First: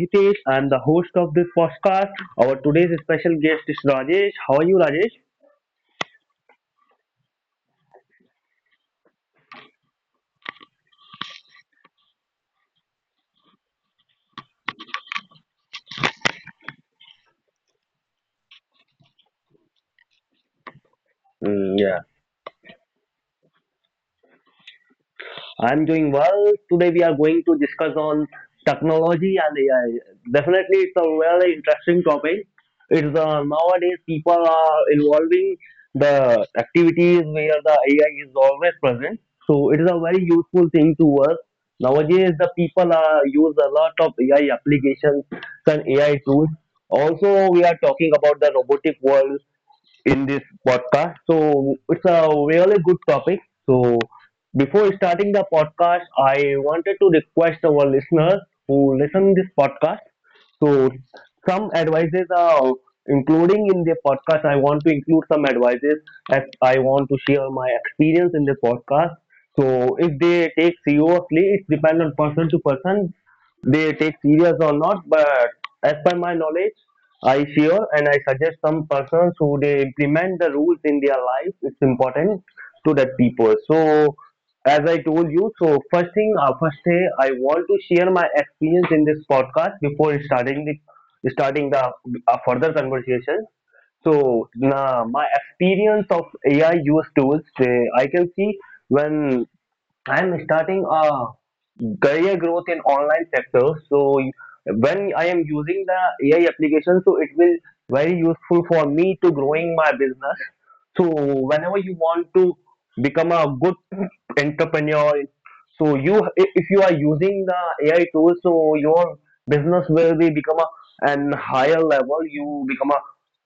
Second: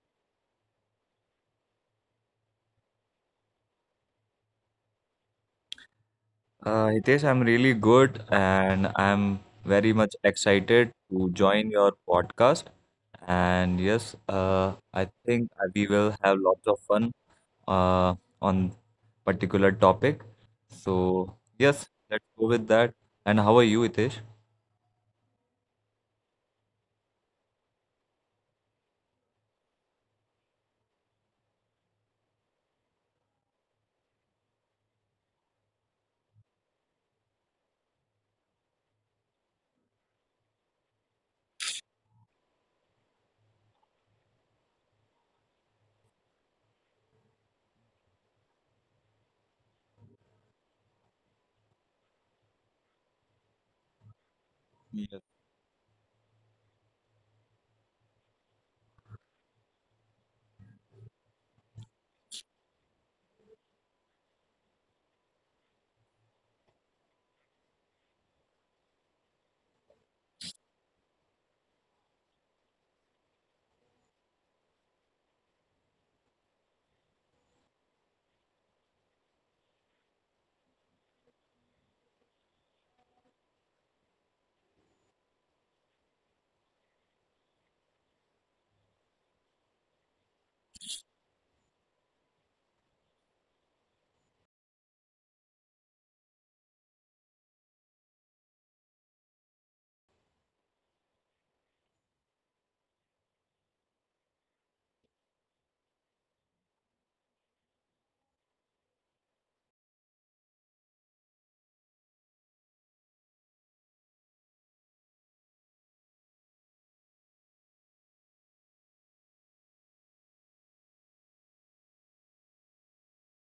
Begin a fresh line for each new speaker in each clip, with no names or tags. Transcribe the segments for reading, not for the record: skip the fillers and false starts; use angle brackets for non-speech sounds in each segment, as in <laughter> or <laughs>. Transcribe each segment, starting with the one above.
Hitesh. I'm the host of this podcast. Our today's special guest is Rajesh. How are you, Rajesh?
Hitesh, I'm really good and I'm very much excited to join your podcast. And yes, I think we will have lots of fun uh, on particular topic. So
Mm,
yes,
yeah,
let's go with that. And how are you, Hitesh?
I'm doing well. Today we are going to discuss on technology and AI. Definitely, it's a very interesting topic. It's Nowadays people are involving the activities where the AI is always present. So it is a very useful thing to us. Nowadays, the people are use a lot of AI applications and AI tools. Also, we are talking about the robotic world in this podcast. So it's a really good topic. So before
Yes.
starting the podcast, I wanted to request our listeners who listen this podcast. So some advices are including in the podcast. I want to include some advices as I want to share my experience in the podcast. So if they take seriously, it depends on person to person. They take serious or not, but as per my knowledge, I sure and I suggest some persons who they implement the rules in their life. It's important to that people. So as I told you, so first thing, first day, I want to share my experience in this podcast before starting the further conversation. So nah, my experience of AI use tools, I can see when I'm starting a career growth in online sector. So when I am using the AI application, so it will very useful for me to growing my business. So whenever you want to become a good entrepreneur, so you if you are using the AI tools, so your business will be become a an higher level. You become a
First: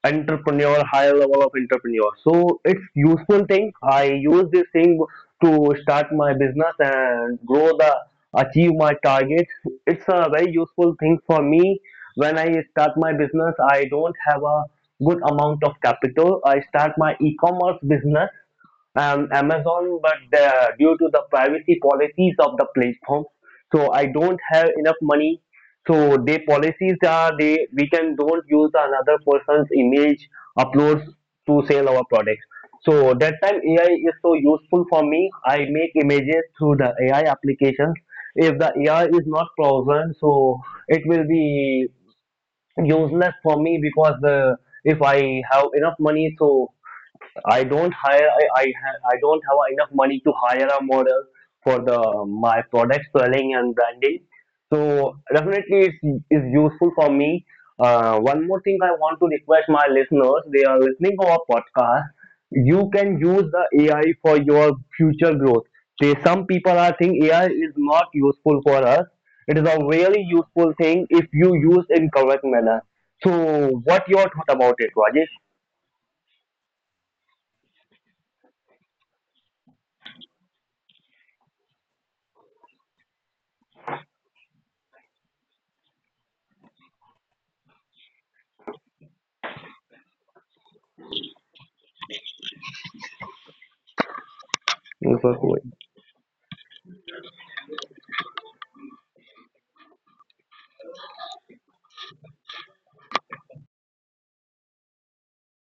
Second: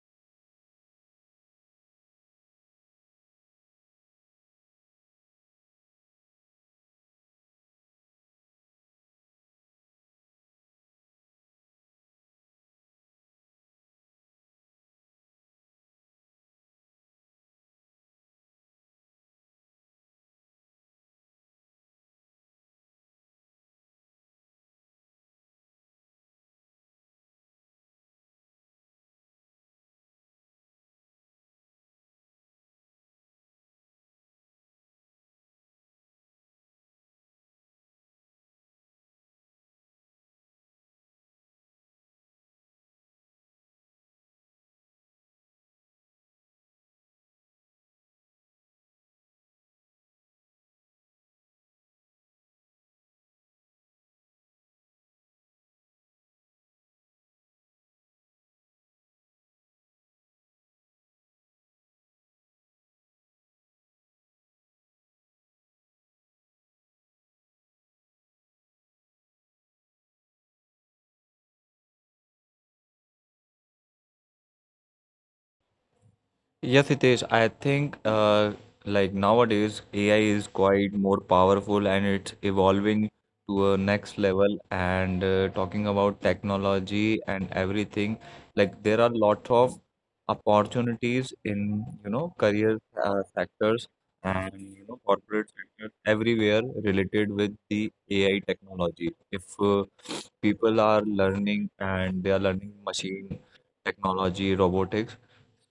entrepreneur, higher level of entrepreneur. So it's useful thing. I use this thing to start my business and grow the achieve my targets. It's a very useful thing for me. When I start my business, I don't have a good amount of capital. I start my e-commerce business Amazon, but the, due to the privacy policies of the platform, so I don't have enough money. So their policies are they we can don't use another person's image uploads to sell our products. So that time AI is so useful for me. I make images through the AI applications. If the AI is not present, so it will be useless for me because if I have enough money, so I don't have enough money to hire a model for the my product selling and branding. So definitely it's is useful for me. One more thing I want to request my listeners, they are listening to our podcast. You can use the AI for your future growth. They, some people are think AI is not useful for us. It is a really useful thing if you use in correct manner. So, what your thought about it, Rajesh?
Yes, it is. I think like nowadays AI is quite more powerful and it's evolving to a next level. And talking about technology and everything, like there are lots of opportunities in you know career sectors and you know
Yes, of
corporate
course.
sectors everywhere related with the AI technology. If people are learning and they are learning machine technology, robotics,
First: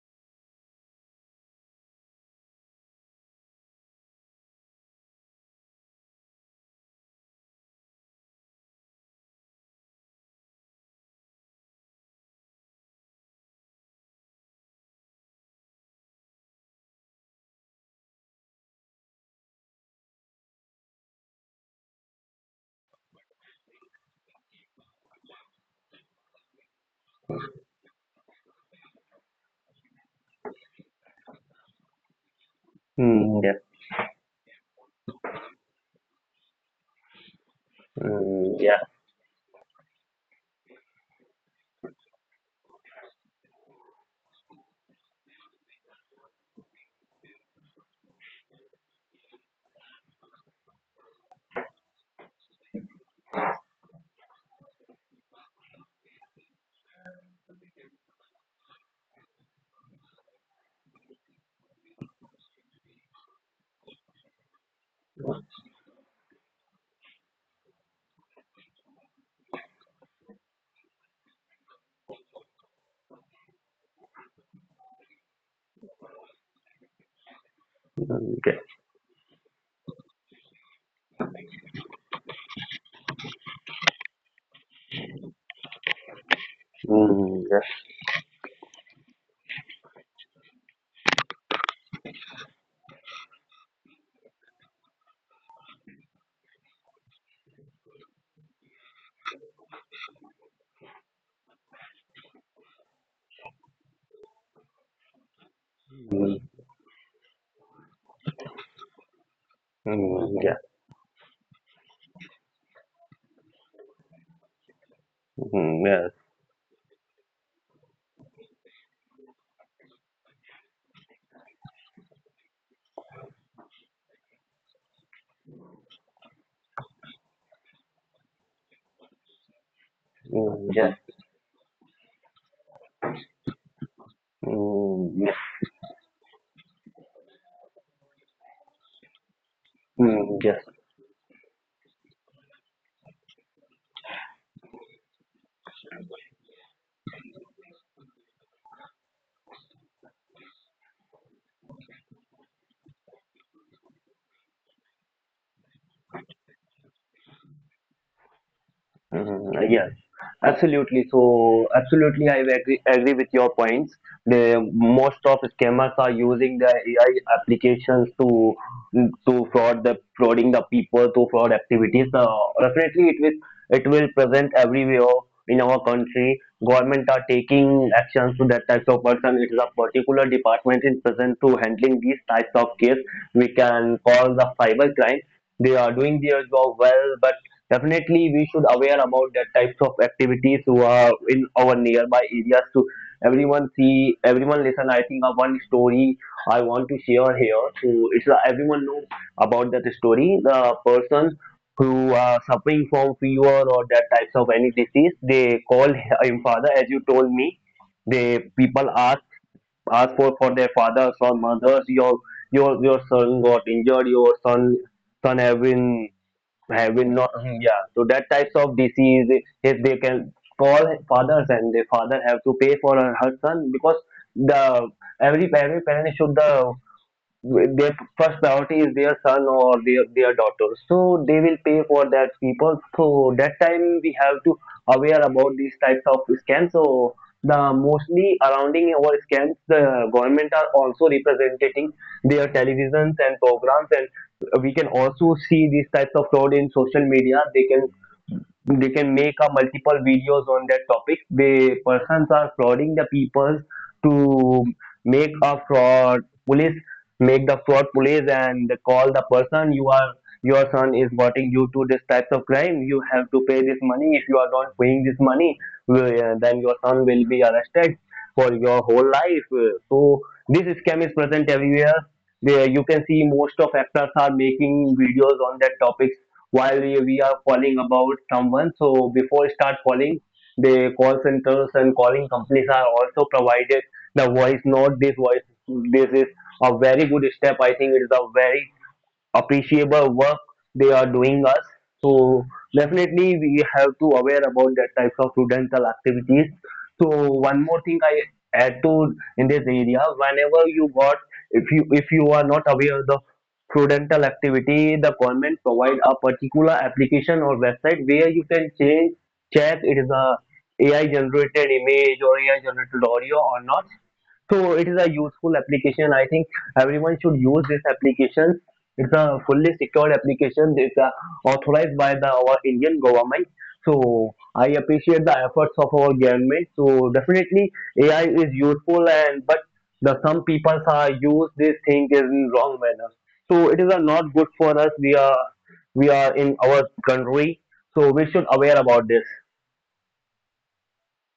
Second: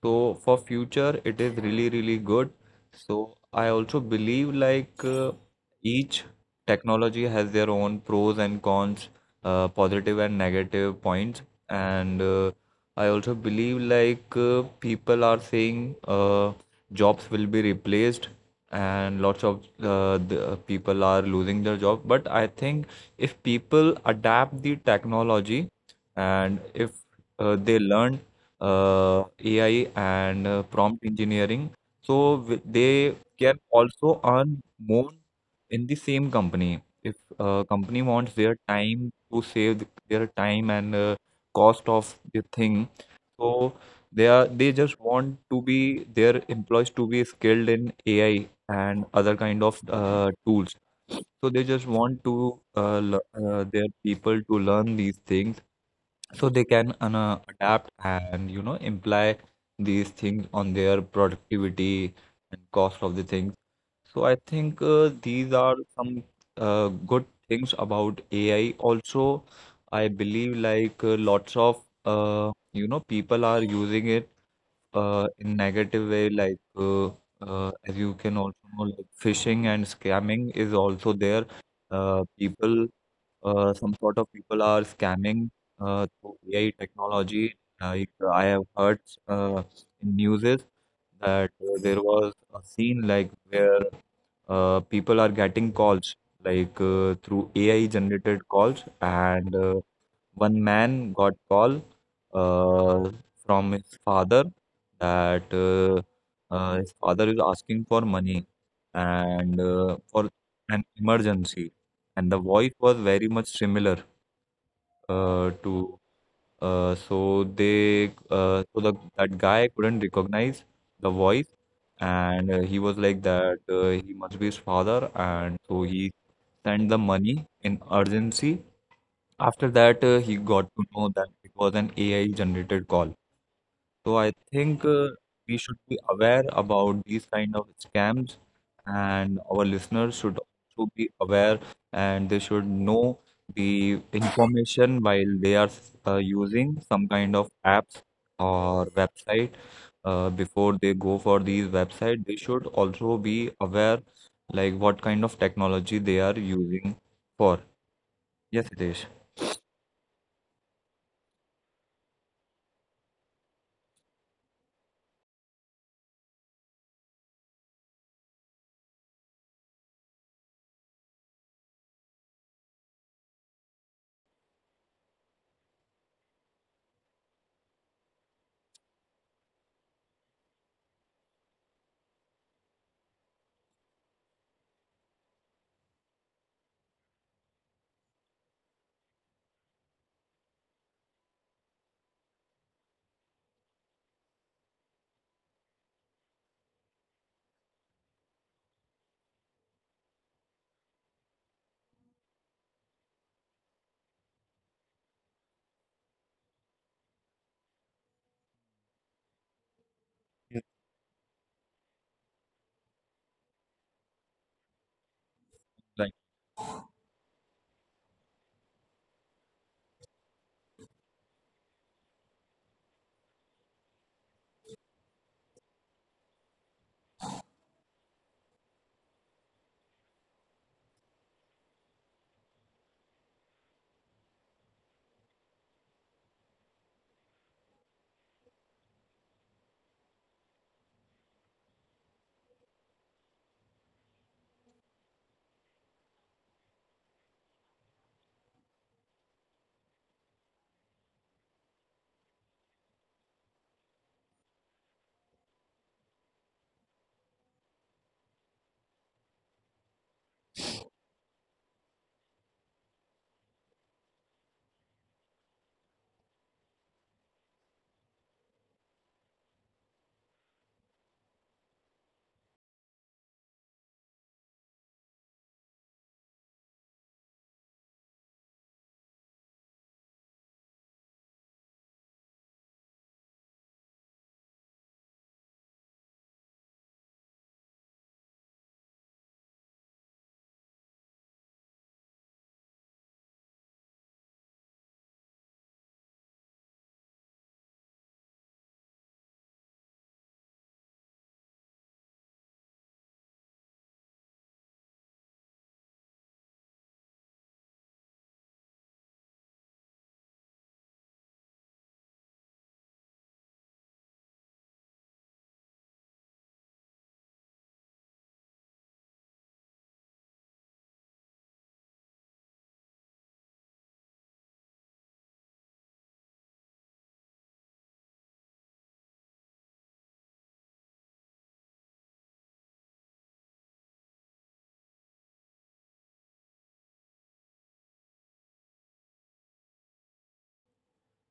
so for future, it is really, really good. So I also believe like each technology has their own pros and cons, positive and negative points. And I also believe like people are saying jobs will be replaced and lots of the people are losing their job. But I think if people adapt the technology and if they learn AI and prompt engineering. So they
Hmm.
can also earn more in the same company. If a company wants
Mm,
their
yeah.
time to save their time and cost of the thing, so they just want to be their employees to be skilled in AI and other kind of tools. So they just want to their people to learn these things so they can no, adapt and you know imply these things on their productivity and cost of the things. So I think these are some uh, good things about AI. Also, I believe like lots of you know people are using it in negative way, like as you
Mm,
can
yeah.
also know, like phishing and scamming is also there. People, some sort of people are scamming through AI
Mm,
technology.
yes.
Like I have heard, uh, in news is that there was a scene like where people are getting calls like through AI generated calls, and one man got call uh, from his father that
Mm,
his father is asking for money and for
mm, yeah.
an emergency, and the voice was very much similar
Mm,
to
yes.
so the that guy couldn't recognize the voice, and he was like that he must be his father, and so he sent the money in urgency. After that, he
Mm,
got to
yes.
know that it was an AI generated call. So I think
Mm, yes.
we should be aware about these kind of scams, and our listeners
Mm,
should
yes.
also be aware, and they should know the information while they are using some kind of apps or website. Before they go for these website, they should also be aware like what kind of technology they are using for. Yes, Hitesh.
Mm, yes, absolutely. So, absolutely, I agree, with your points. The most of scammers are using the AI applications to frauding the people to fraud activities. Definitely, it will present everywhere in our country. Government are taking actions to that types of person. It is a particular department in present to handling these types of case. We can call the cyber crime, they are doing their job well, but definitely we should aware about that types of activities who are in our nearby areas to everyone see everyone listen. I think one story I want to share here. So it's everyone know about that story. The person who are suffering from fever or that types of any disease, they call him father, as you told me. They people ask ask for their fathers or mothers. Your your son got injured. Your son son have been
Yeah.
have been not. Mhm, yeah, so that types of disease, if they can call fathers and their father have to pay for her son, because the every parent should, the their first priority is their son or their daughter, so they will pay for that people. So that time we have to aware about these types of scams. So the mostly surrounding our scams, the government are also representing their televisions and programs, and we can also see these types of fraud in social media. They can make a multiple videos on that topic. The persons are frauding the people to make a fraud police, make the fraud police and call the person. You are your son is getting you to this types of crime, you have to pay this money. If you are not paying this money, then your son will be arrested for your whole life. So this scam is present everywhere. There you can see most of actors are making videos on that topics. While we are calling about someone, so before start calling, the call centers and calling companies are also provided the voice note. This is a very good step. I think it is a very appreciable work they are doing us. So definitely we have to aware about that types of studential activities. So one more thing I add to in this area, whenever you got, if you are not aware of the prudental activity, the government provide a particular application or website where you can check it is a AI generated image or AI generated audio or not. So it is a useful application. I think everyone should use this application. It's a fully secured application. It's authorized by the our Indian government. So I appreciate the efforts of our government. So definitely AI is useful, and but the some people are use this thing in wrong manner. So it is not good for us. We are in our country, so we should aware about this.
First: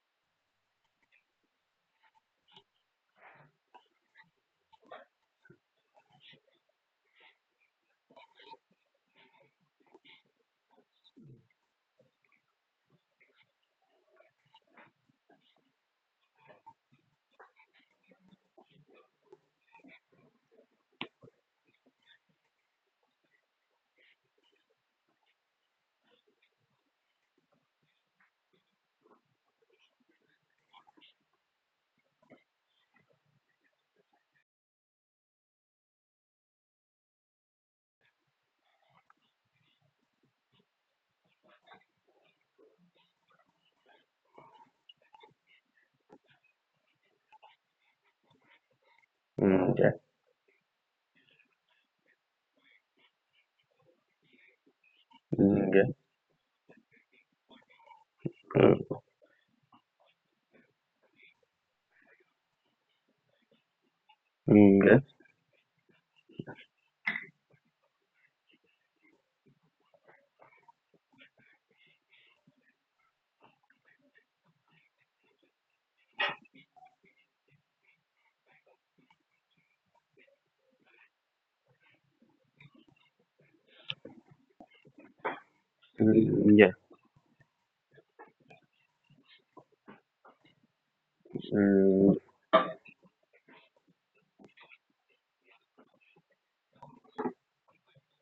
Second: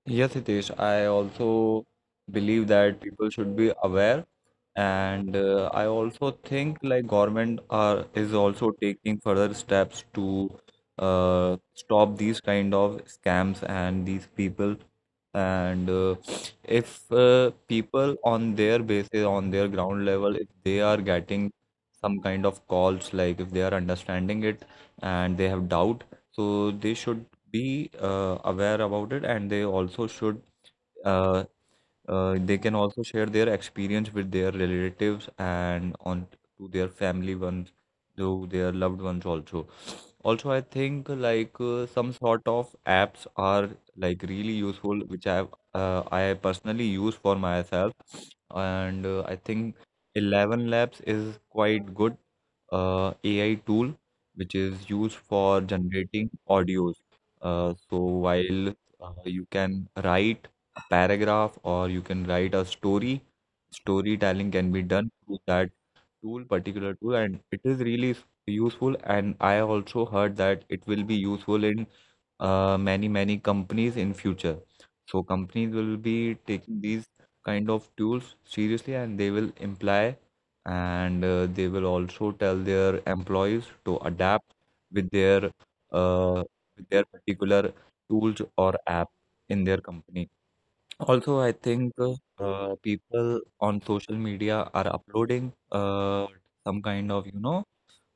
Yes, Hitesh, I also believe that people should be aware, and I also think like government are is also taking further steps to stop these kind of scams and these people. And if people on their basis, on their ground level, if they are getting some kind of calls, like if they are understanding it and they have doubt, so they should be aware about it, and they also should uh, they can also share their experience with their relatives and on to their family ones, to their loved ones. Also, also I think like some sort of apps are like really useful, which I have I personally use for myself. And I
Mm,
think
yeah.
11 labs is quite good AI tool, which is used for
Mm, yeah.
generating audios. So while you can write a paragraph or you can write a story, storytelling can be
Mm, yeah.
done through that tool, particular tool, and it is really useful. And I also heard that it will be useful in many, many companies in future. So companies will be taking these kind of tools seriously, and they will imply, and they will also tell their employees to adapt with their uh,
Mm, yeah. Mm,
with their particular tools or app in their company. Also, I think
yeah.
people on social media are uploading some kind of, you know,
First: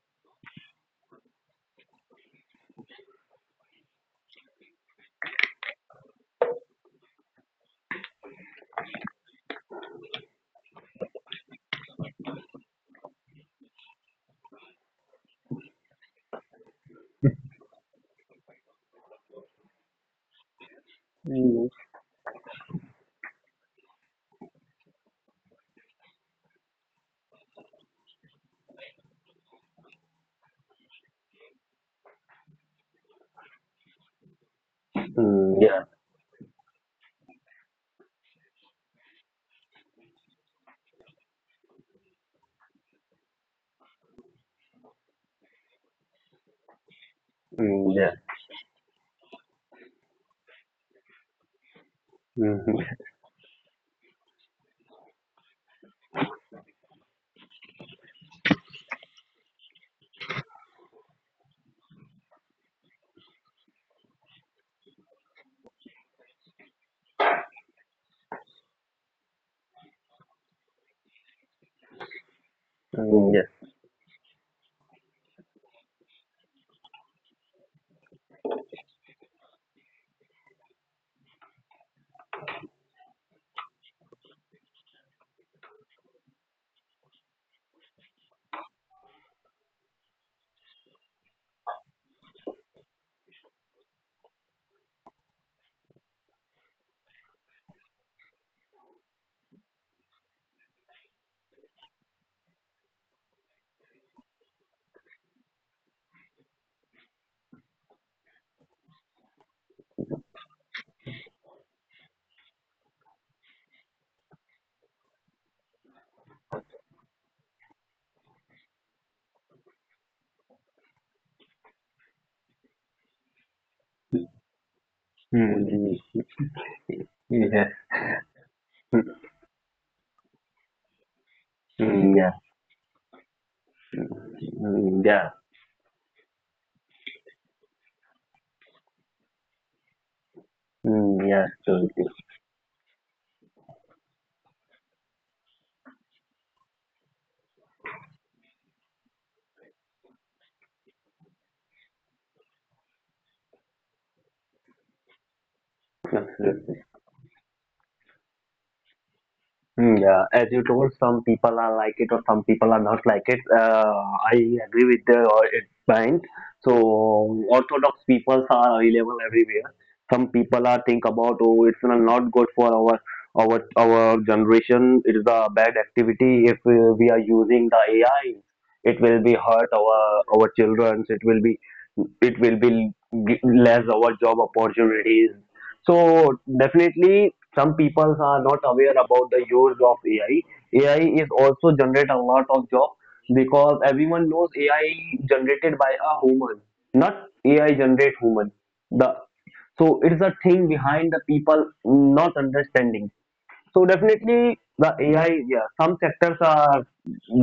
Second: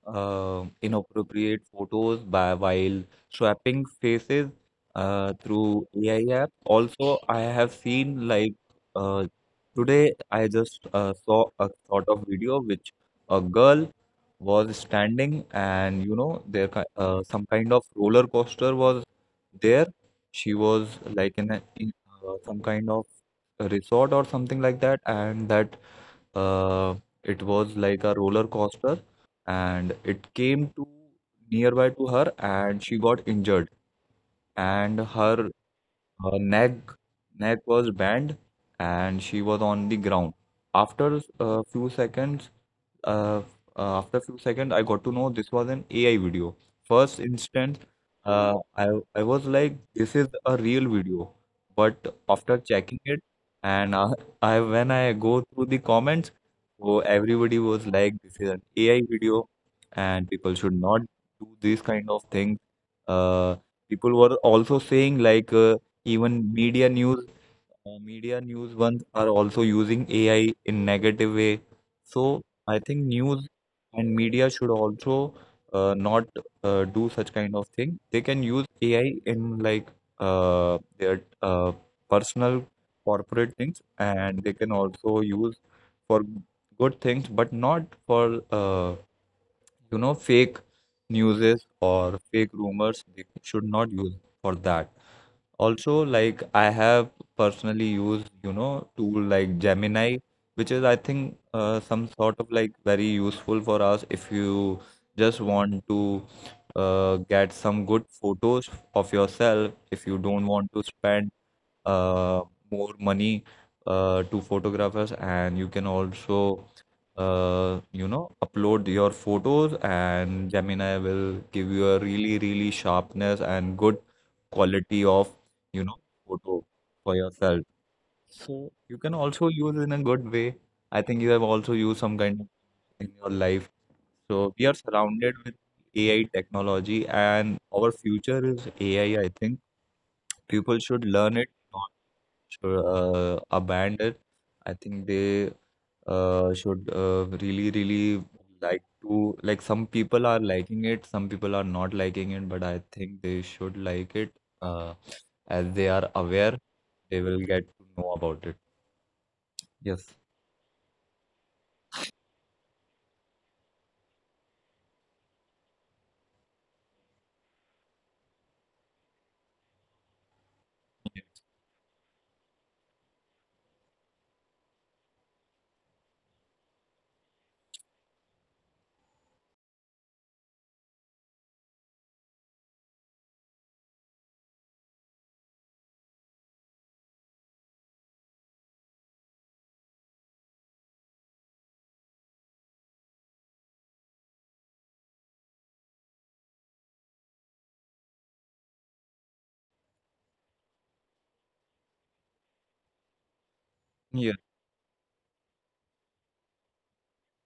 inappropriate photos by while swapping faces through AI app. Also, I have seen like uh, today I just saw a sort of video which a girl was standing, and you know there some kind of roller coaster was there. She was like in, a,
Mm,
in some kind of a resort or something like that, and that uh, it was like a roller coaster, and it came to nearby to her, and she got injured, and her,
mm, yeah,
her neck neck was bent, and she was on the ground. After a few seconds, uh, after few seconds, I got to know this was an AI video. First instant,
mm, yeah,
uh, I I was like, this is a real video. But after
mm,
checking
<laughs>
it, and I when I go through the comments, so everybody was like, this is an AI video, and people should not do these kind of things. Uh, People were also saying like, even media news ones are also using AI in negative way. So I think
mm,
news
yeah,
and media should also not do such kind of thing. They can use AI in like their personal corporate things, and they can also use for good things, but not for you know fake newses or fake rumors. They should not use for that. Also, like I have personally used, you know, tool like Gemini, which is I think some sort of like very useful for us if you just want to get some good photos of yourself, if you don't want to spend uh, more money to photographers. And you can also you know upload your photos, and Gemini will give you a really really sharpness and good quality of
mm,
you know
mm,
photo for yourself.
yeah,
So you can
mm,
also use in a good way. I think you have also used some
mm, yeah,
kind of in your life. So we are
mm, yeah,
surrounded with AI technology, and our future is AI, I think. People should
mm,
learn
yeah,
it,
so, it's.
should abandon it. I think they should really, really like to like, some people are liking it, some people are not liking it, but I think they should like it. Uh, as they are aware, they will get to know about it.
Mm,
Yes.
yeah, as you told, some people are like it or some people are not like it. I agree with the it point. So Orthodox people are available everywhere. Some people are think about oh, it's not good for our our generation. It is a bad activity. If we are using the AI, it will be hurt our children. It will be l- g- less our job opportunities. So definitely, some people are not aware about the use of AI. AI is also generate a lot of job, because everyone knows AI generated by a human, not AI generate human. The So it's a thing behind the people not understanding. So
Yeah.
definitely the AI, yeah, some sectors are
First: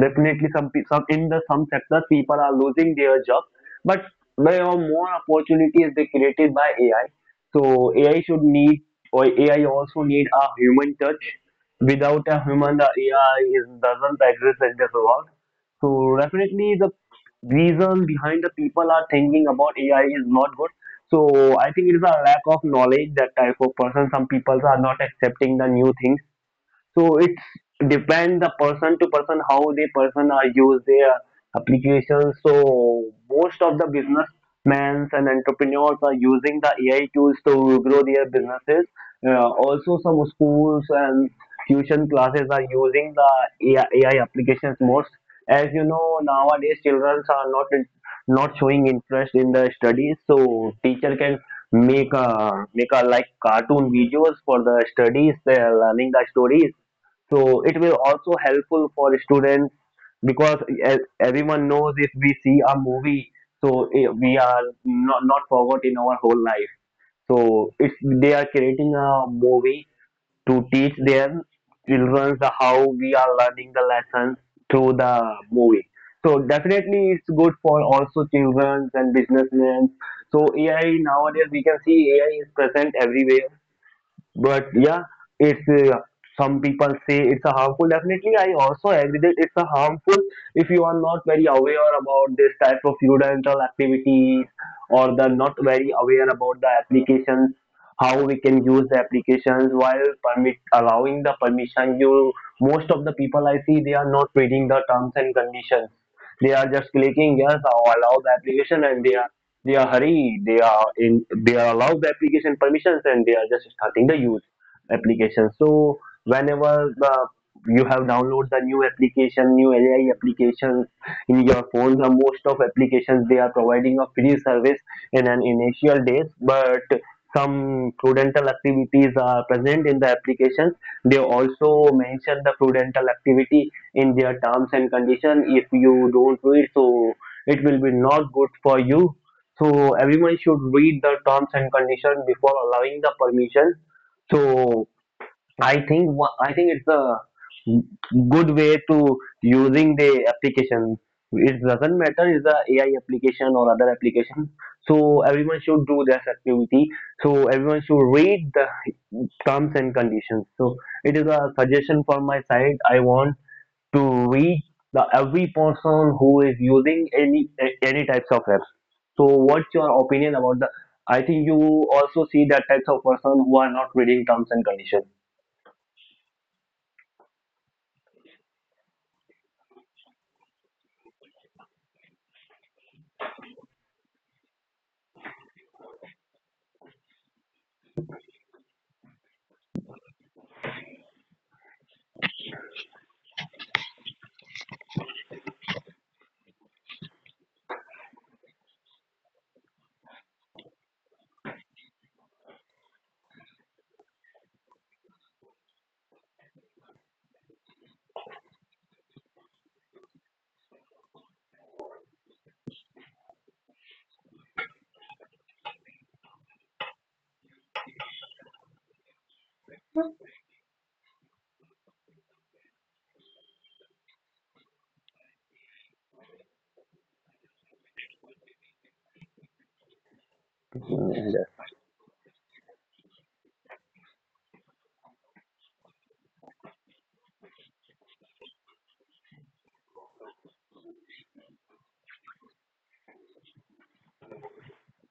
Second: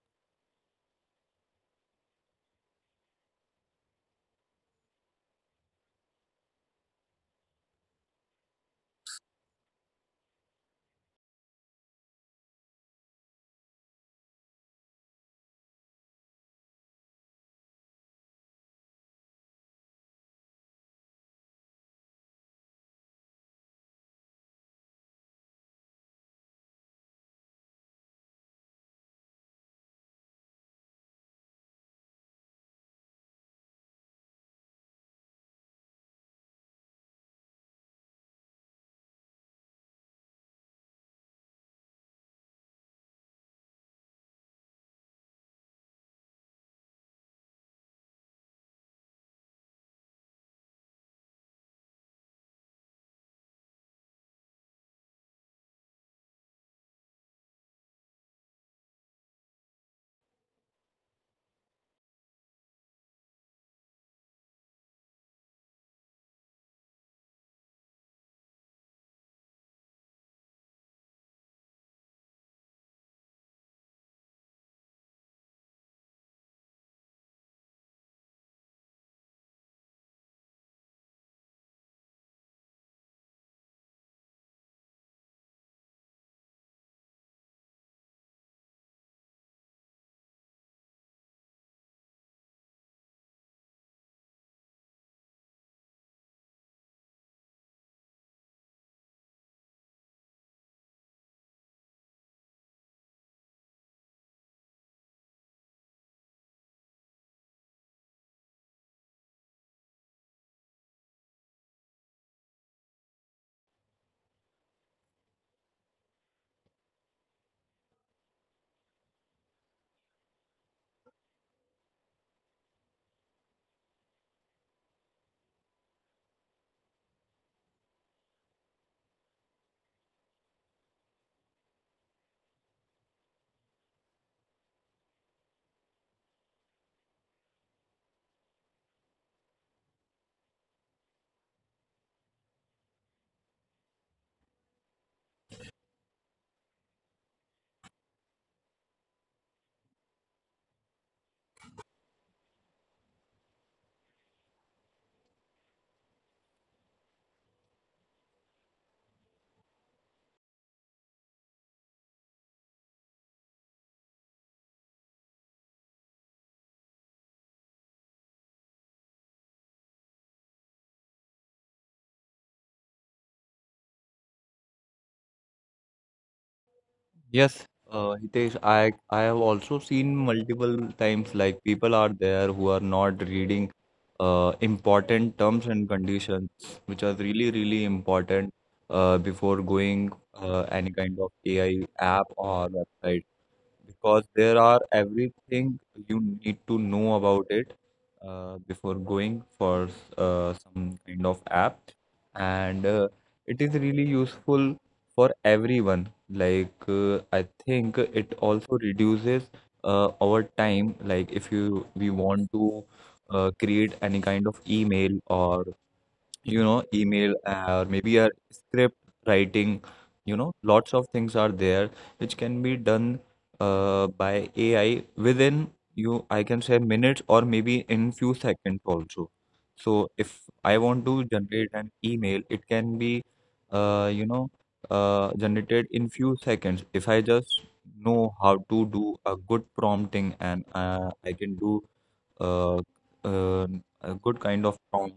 definitely some pe- some in the some sectors people are losing their job, but there are more opportunities they created by AI. So AI should need or AI also need a human touch. Without a human, doesn't exist in this world. So definitely the reason behind the people are thinking about AI is not good. So I think it is a lack of knowledge that type of person. Some people are not accepting the new things, so it depends the person to person how they person are use their applications. So most of the businessmen and entrepreneurs are using the AI tools to grow their businesses. Also, some schools and tuition classes are using the AI, applications most. As you know, nowadays children are not not showing interest in the studies, so teacher can make a like cartoon videos for the studies. They are learning the stories, so it will also helpful for students, because as everyone knows if we see a movie, so we are not forgot in our whole life. So it's they are creating a movie to teach their children the how we are learning the lessons through the movie. So definitely it's good for also children and businessmen. So AI nowadays we can see AI is present everywhere, but yeah, it's some people say it's a harmful. Definitely, I also agree that it's a harmful if you are not very aware about this type of studential activities or the not very aware about the applications, how we can use the applications while permit allowing the permission. You most of the people I see they are not reading the terms and conditions. They are just clicking yes, I'll allow the application, and they are hurry they are allowed the application permissions, and they are just starting the use application. So whenever the you have download the new application, new AI applications in your phone, the most of applications they are providing a free service in an initial days. But some prudential activities are present in the applications. They also mention the prudential activity in their terms and condition. If you don't do it, so it will be not good for you. So everyone should read the terms and conditions before allowing the permission. So I think I think it's a good way to using the application. It doesn't matter is a AI application or other application. So everyone should do this activity. So everyone should read the terms and conditions. So it is a suggestion from my side. I want to reach the every person who is using any types of apps. So what's your opinion about the, I think you also see that types of person who are not reading terms and conditions?
Yes, Hitesh, I have also seen multiple times like people are there who are not reading important terms and conditions, which are really really important before going any kind of AI app or website, because there are everything you need to know about it before going for some kind of app. And it is really useful for everyone. Like I think it also reduces our time, like if you we want to create any kind of email, or you know email, or maybe a script writing, you know lots of things are there which can be done by AI within you I can say minutes or maybe in few seconds also. So if I want to generate an email, it can be you know generated in few seconds if I just know how to do a good prompting. And I can do uh, uh, a good kind of prompt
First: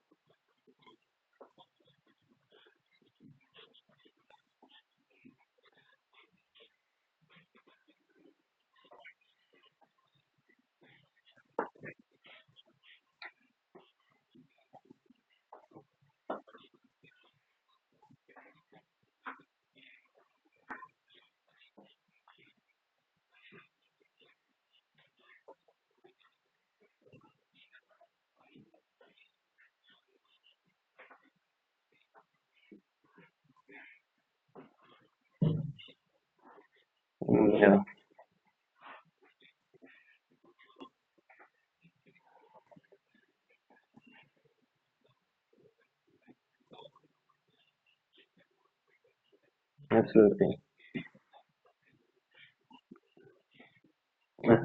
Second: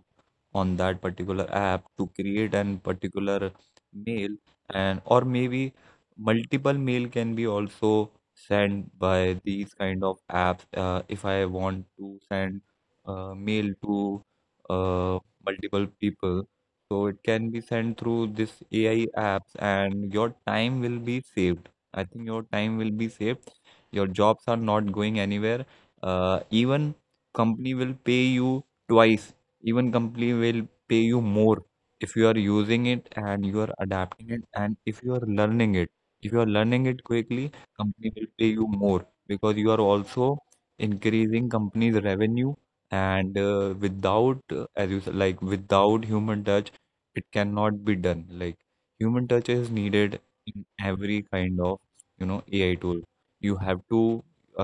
on that particular app to create an particular mail. And or maybe multiple mail can be also sent by these kind of apps if I want to send mail to uh, multiple people, so it can be sent through this AI apps, and your time will be saved. I think your time will be saved, your jobs are not going anywhere. Even company will pay you twice, even company will pay you more if you are using it, and you are adapting it, and if you are learning it, if you are learning it quickly,
Mm, yeah.
company will pay you more, because you are also increasing company's revenue. And without as you said, like without human touch it cannot be done. Like human touch is needed
Absolutely.
in every kind of you know AI tool. You have to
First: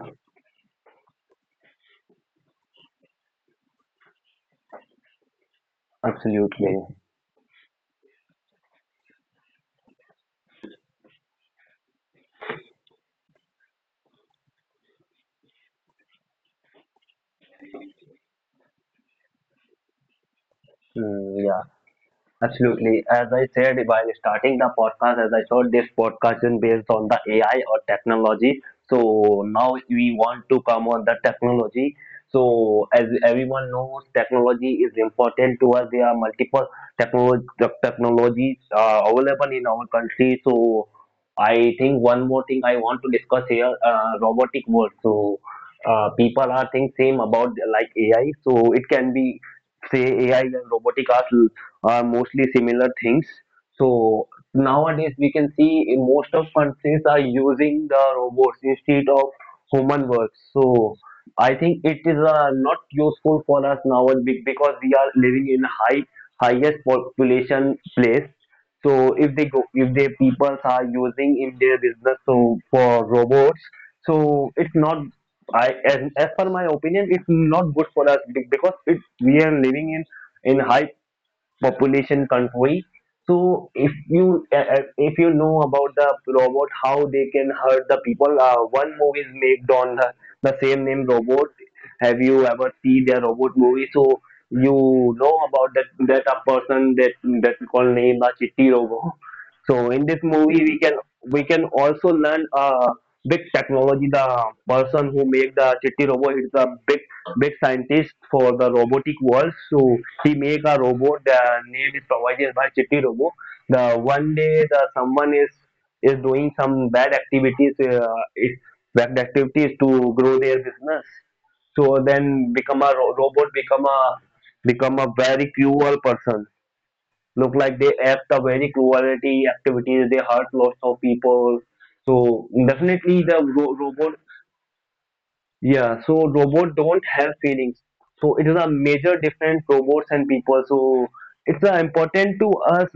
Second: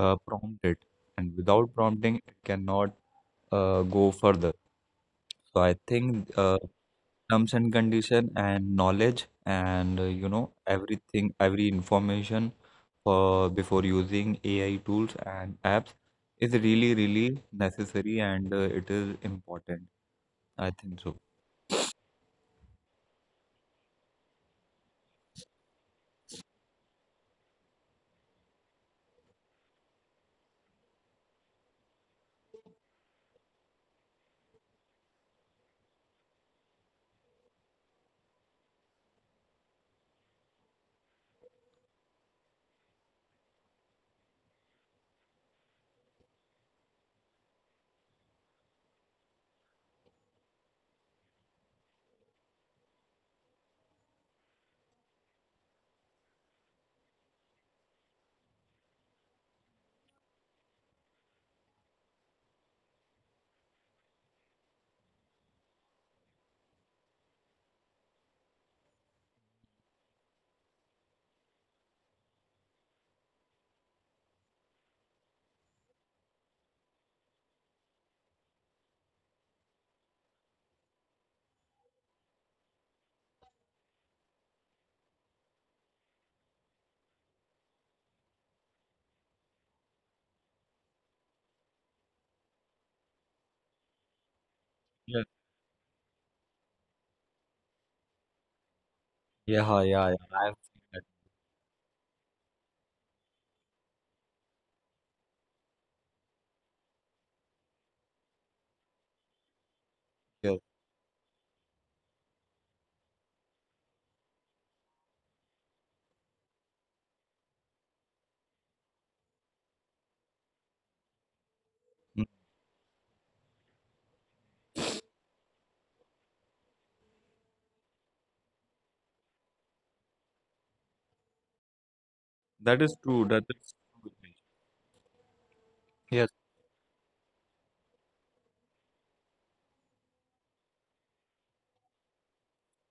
prompt it, and without prompting cannot go further. So I think
absolutely.
terms and condition and knowledge and you know everything, every information for before using AI tools and apps is really really necessary, and it is important. I think so.
Mm, yeah. Absolutely. As I said while starting the podcast, as I thought this podcast is based on the AI or technology. So now we want to come on the technology. So as everyone knows, technology is important to us. There are multiple technolo- technologies available in our country. So I think one more thing I want to discuss here, robotic work. So people are think same about like AI. So it can be say AI and robotic arts are mostly similar things. So nowadays we can see in most of countries are using the robots instead of human work. So I think it is not useful for us now because we are living in highest population place. So if they go, if their people are using in their business so for robots, so it's not, I as per my opinion it's not good for us because it we are living in high population control. So if you know about the robot, how they can hurt the people. One movie is made on the same name robot. Have you ever seen the robot movie? So you know about that that a person that that called name the Chitti robot.
Yeah,
So in
yeah, yeah.
this
I've
movie,
seen that.
we can also learn big technology. The person who make the Chitti robot is a big scientist for the robotic world. So he
Yes.
make a robot. The name is provided by Chitti robot. The one day the someone is doing some bad activities. It, bad activities to grow their business. So
Mm,
then become a robot become a become a very cruel person, look like they act the very cruelty activities. They hurt lots of people. So
that is
definitely
true.
the
That is
robot,
true.
yeah. So
Yes.
robot don't have feelings. So it is a major different robots and people. So it's important to us.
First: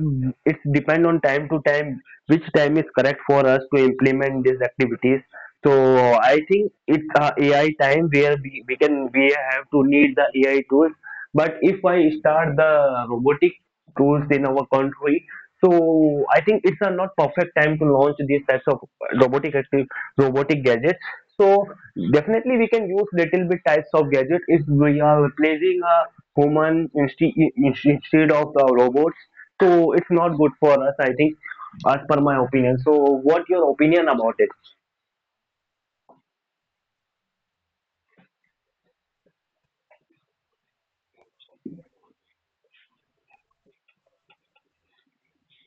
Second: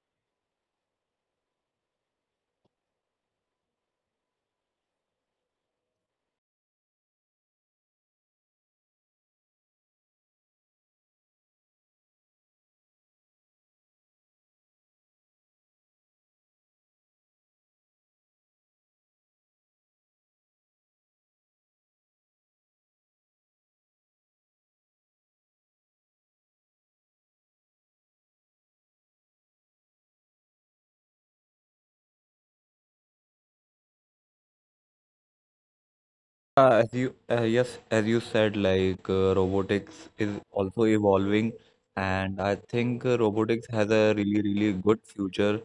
It's depend on time to time which time is correct for us to implement these activities. So I think it's a AI time where we have to need the AI tools. But if I start the robotic tools in our country. So I think it's a not perfect time to launch these types of robotic active robotic gadgets. So definitely we can use little bit types of gadget if we are replacing a human instead of the robots. So it's not good for us. I think, as per my opinion. So what your opinion about it?
As you yes, as you said, like robotics is also evolving, and I think robotics has a really, really good future.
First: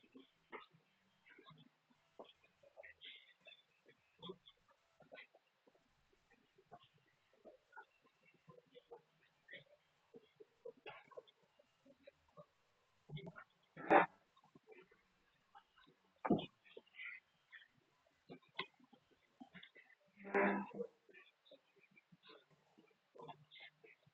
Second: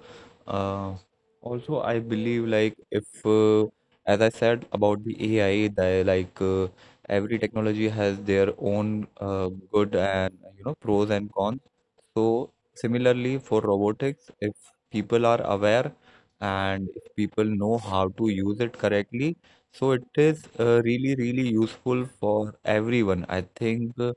Uh, also, I believe like if, as I said about the AI, that every technology has their own good and pros and cons. So, similarly, for robotics, if people are aware and if people know how to use it correctly, so it is really, really useful for everyone. I think uh,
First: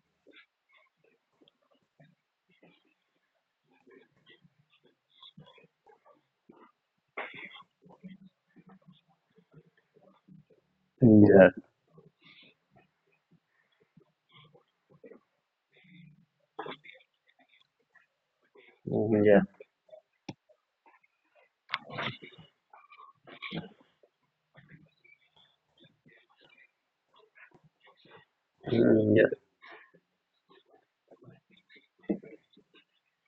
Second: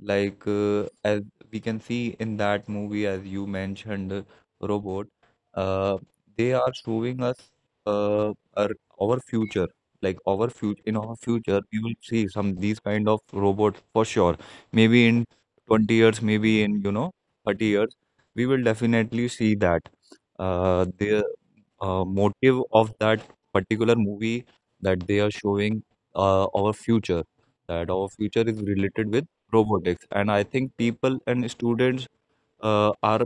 like, uh, as we can see in that movie, as you mentioned, Robot, uh, they are showing us uh, our, our future. In our
Yeah.
future, we will see some these kind of robots for sure. Maybe in 20 years, maybe in, 30 years, we will definitely
Yeah.
see that. There motive of that particular movie, that they are showing our future, that our future is related
Yeah.
with robotics. And I think people and students are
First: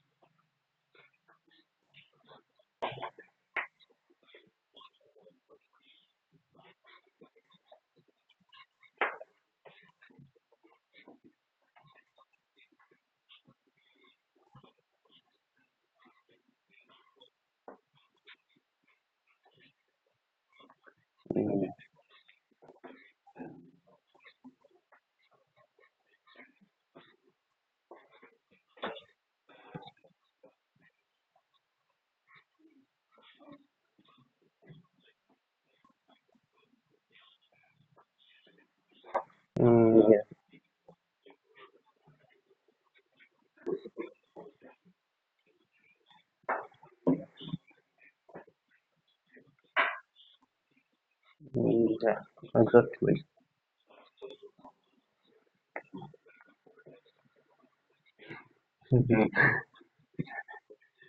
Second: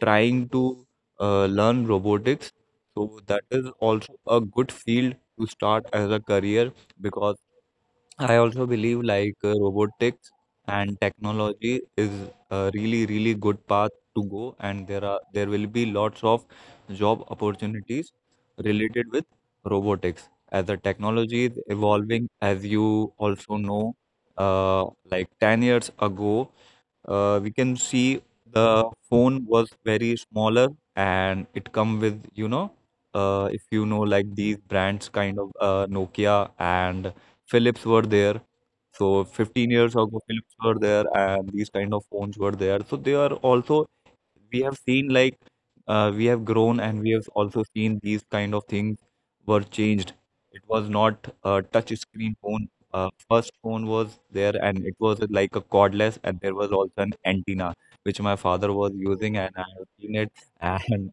trying to learn robotics. So that is also a good field to start as a career, because I also believe robotics and technology is a really really good path to go, and there will be lots of job opportunities related with robotics as the technology is evolving. As you also know, like 10 years ago, we can see the phone was very smaller and it come with if you know like these brands kind of Nokia and Philips were there, so 15 years
Mm,
ago
yeah.
Philips were there and these kind of phones were there, so they are also, we have seen like we have grown and we have also seen these kind of things were changed. It was not a
Mm,
touch
yeah.
screen phone. Uh,
Exactly.
first phone was there and it was like a cordless and there was also an antenna which my father was using and I have seen it <laughs> and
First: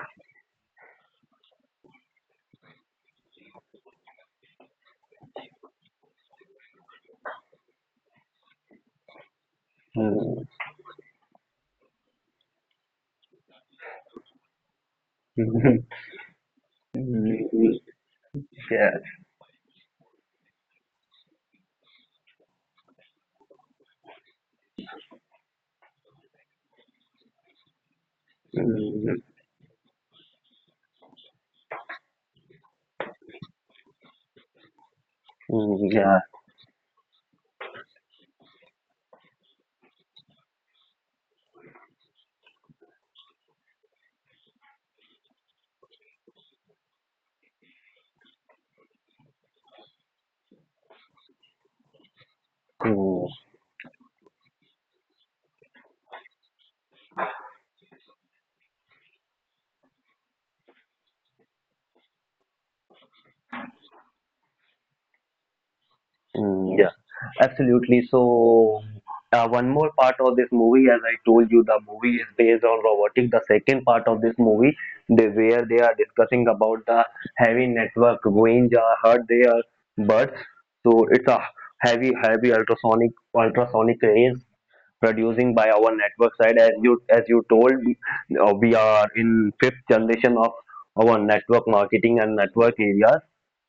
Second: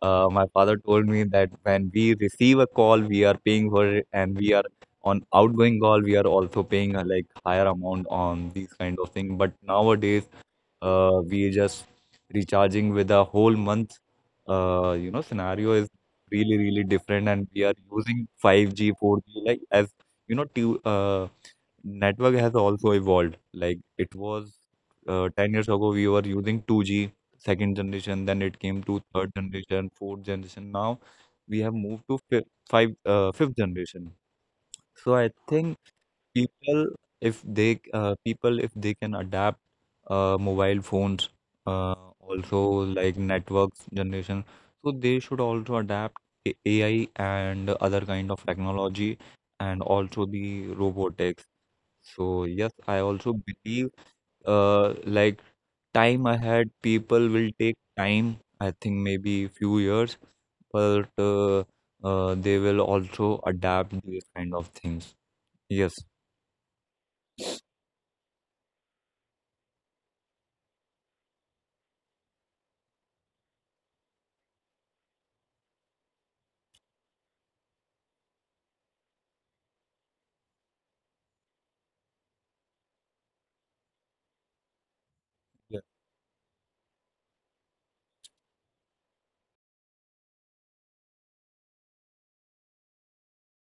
my father told me that when we receive a call we are paying for it, and we are on outgoing call we are also paying a like higher amount on these kind of thing, but nowadays
<laughs>
we just recharging with a whole month. Scenario is really, really different, and
Mm.
we are
<laughs>
using
Yeah.
5G, 4G, like as you know, network has also evolved. Like it was 10 years ago, we were using 2G, second generation, then it came to
Mm,
third generation, fourth generation. Now we have moved to fifth generation. So I think
mm, yeah.
people if they people if they can adapt mobile phones uh, also like networks generation, so they should also adapt AI and other kind of technology and also the robotics. So yes,
Yeah.
I
Mm,
also believe uh, like time ahead, people will take time, I think maybe few years, but they will also adapt these kind of things. Yes,
mm, yeah. Absolutely. So, one more part of this movie, as I told you, the movie is based on robotic. The second part of this movie, they where they are discussing about the heavy network range hurt their birds. So it's a heavy, heavy ultrasonic, ultrasonic range producing by our network side. As you told, we are in fifth generation of our network marketing and network areas.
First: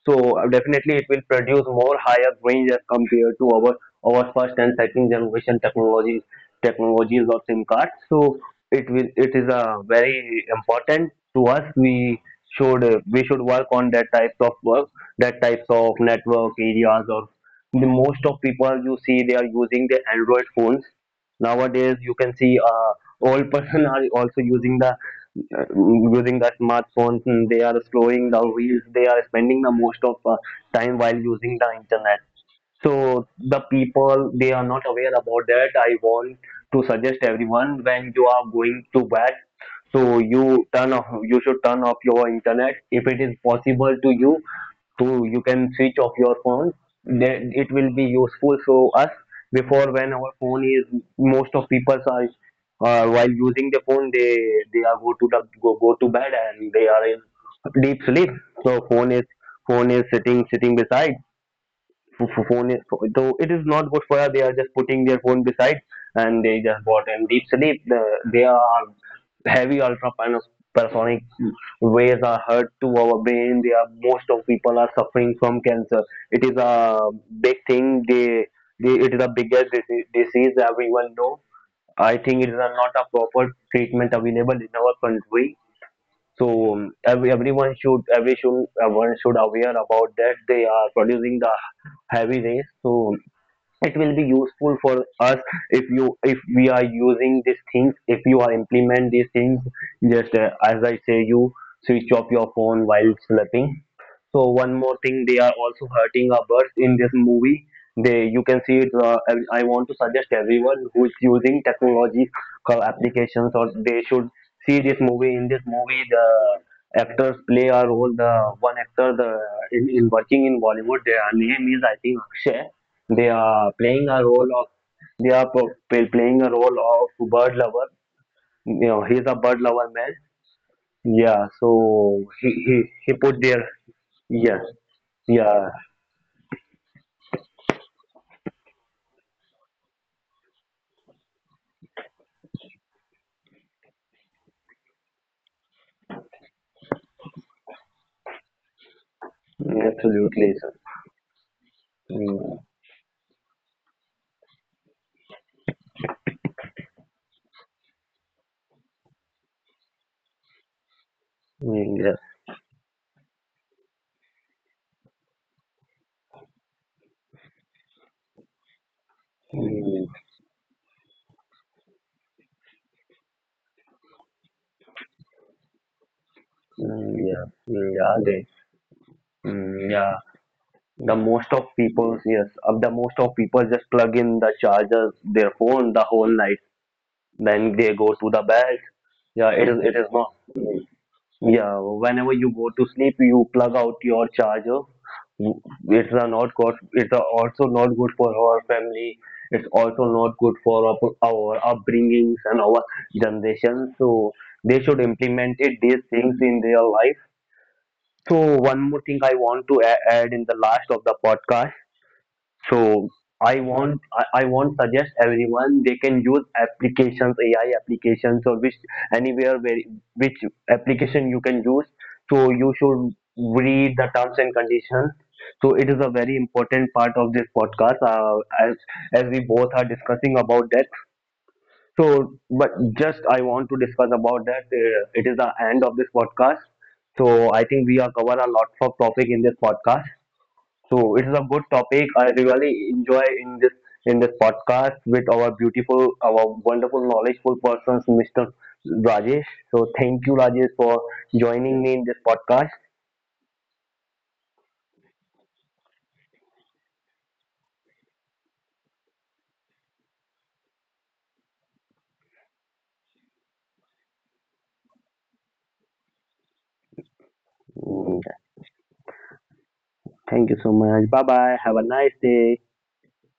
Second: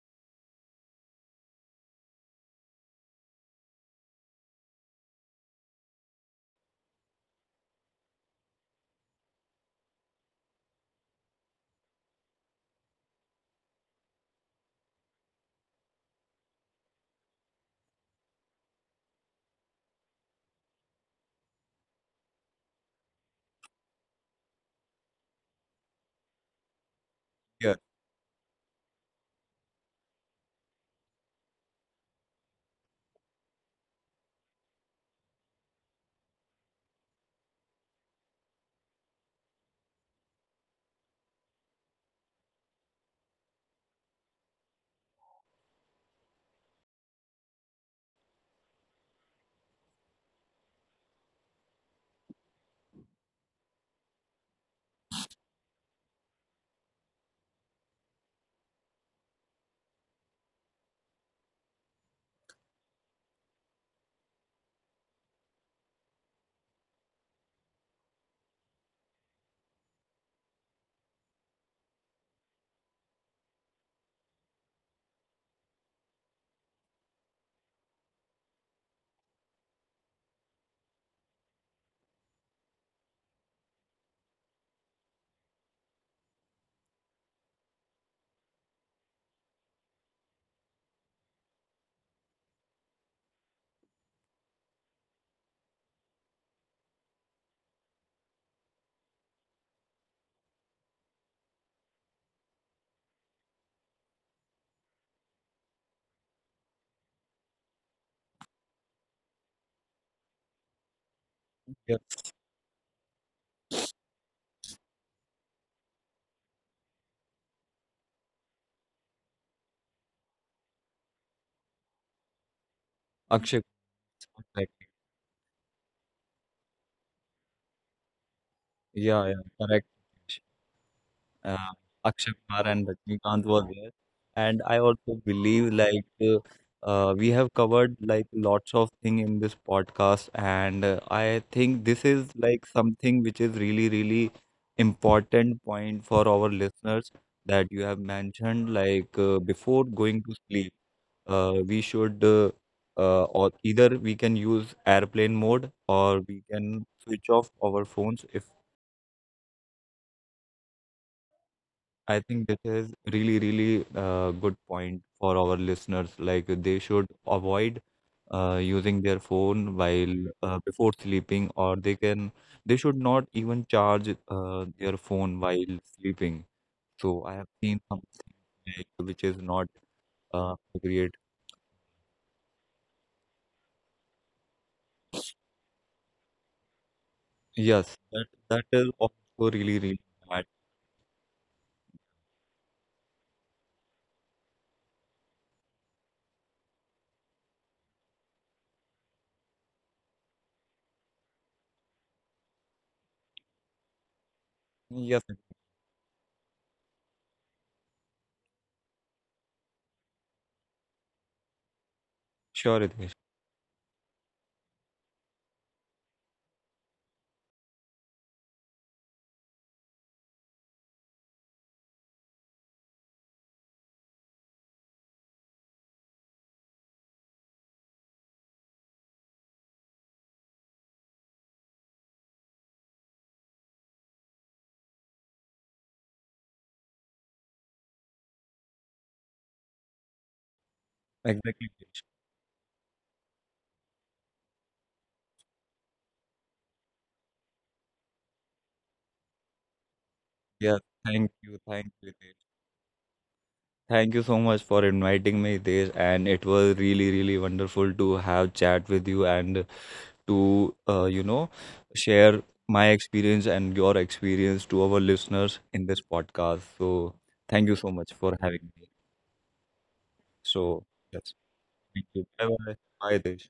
So definitely it will produce more higher range as compared to our first and second generation technologies of SIM cards. So it is a very important to us. We should work on that types of work, that types of network areas, or the most of people you see they are using the Android phones. Nowadays, you can see old <laughs> person are also using the smartphones. And they
yeah.
are slowing the wheels. They are spending the most of time while using the internet. So the people they are not aware about that. I want to suggest everyone, when you are going to bed, so you turn off. You should turn off your internet. If it is possible to you, to you can switch off your phone, then it will be useful for us. Before, when our phone is, most of people are while using the phone, they are go to the, go, go to bed and they are in deep sleep. So phone is sitting beside, phone is, though it is not good for her, they are just putting their phone beside and they just bought in deep sleep. The they are heavy ultrapanosonic waves are hurt to our brain. They are most of people are suffering from cancer. It is a big thing. They it is a biggest disease everyone know. I think it is a, not a proper treatment available in our country. So everyone should everyone should aware about that they are producing the heavy rays. So it will be useful for us if you if we are using these things, if you are implement these things, just as I say you, switch off your phone while sleeping. So one more thing, they are also hurting our birds in this movie. They you can see it. I want to suggest everyone who is using
Yes,
technology applications or, they should see this movie. In this movie, the actors play a role, the one actor, the in working in Bollywood, their name is, I think, Akshay. They
Akshay
are
Kumar,
playing a role of,
exactly.
they are playing a role of bird lover. You know,
Yeah,
he's
yeah,
a bird
correct.
lover man. Yeah,
Uh,
so
Akshay Kumar and
he
Rajnikant
put
were
their
there, and
yes,
I also believe
yeah,
we have covered like lots of thing in this podcast, and I think this is like something which is really, really important point for our listeners, that you have mentioned before going to
absolutely,
sleep,
sir.
we should
Mm,
or either we can use airplane mode or we can switch off our phones. If
mm,
I
yes,
think this is really, really good point for our listeners. Like they should avoid using their phone
mm,
while before sleeping, or they should not even charge their phone while sleeping.
mm,
So I have
yeah,
seen
mm, yeah,
something
they,
like, which is not
mm, yeah.
appropriate.
The most of people, yes, of the most of people just plug in the chargers, their phone the whole night. Then
Yes,
they go
that
to the
that
bed.
is also
Yeah, it
really,
is.
really
It is not.
bad.
Yeah, whenever you go to sleep, you plug out your charger. It's a not good. It's a also not good for our family. It's also not good for our upbringings and our generation. So they should
Yes,
implement it, these things in their life. So one more thing I want to add in the last of the podcast.
sure, Ritesh.
So I want suggest everyone they can use applications, AI applications, or which anywhere where which application you can use. So you should read the terms and conditions. So it is a very important part of this podcast, as as we both are discussing about that. So but just I want to discuss about that. It is the end of this podcast. So I think we are cover a lot of topic in this podcast. So it is a good
Exactly, Ritesh.
topic. I really enjoy in this podcast with our beautiful, our wonderful, knowledgeable persons, Mr. Rajesh. So thank you, Rajesh,
Yes,
for joining
thank
me in
you,
this
Ritesh.
podcast.
Thank you so much for inviting me, Tej, and it was really, really wonderful to have chat with you and to, share my experience and your experience to our listeners in this podcast. So, thank you so much
Mm,
for having me.
thank you so
So,
much. Bye
yes,
bye. Have a
thank you.
nice
Bye
day.
bye. Bye, Tej.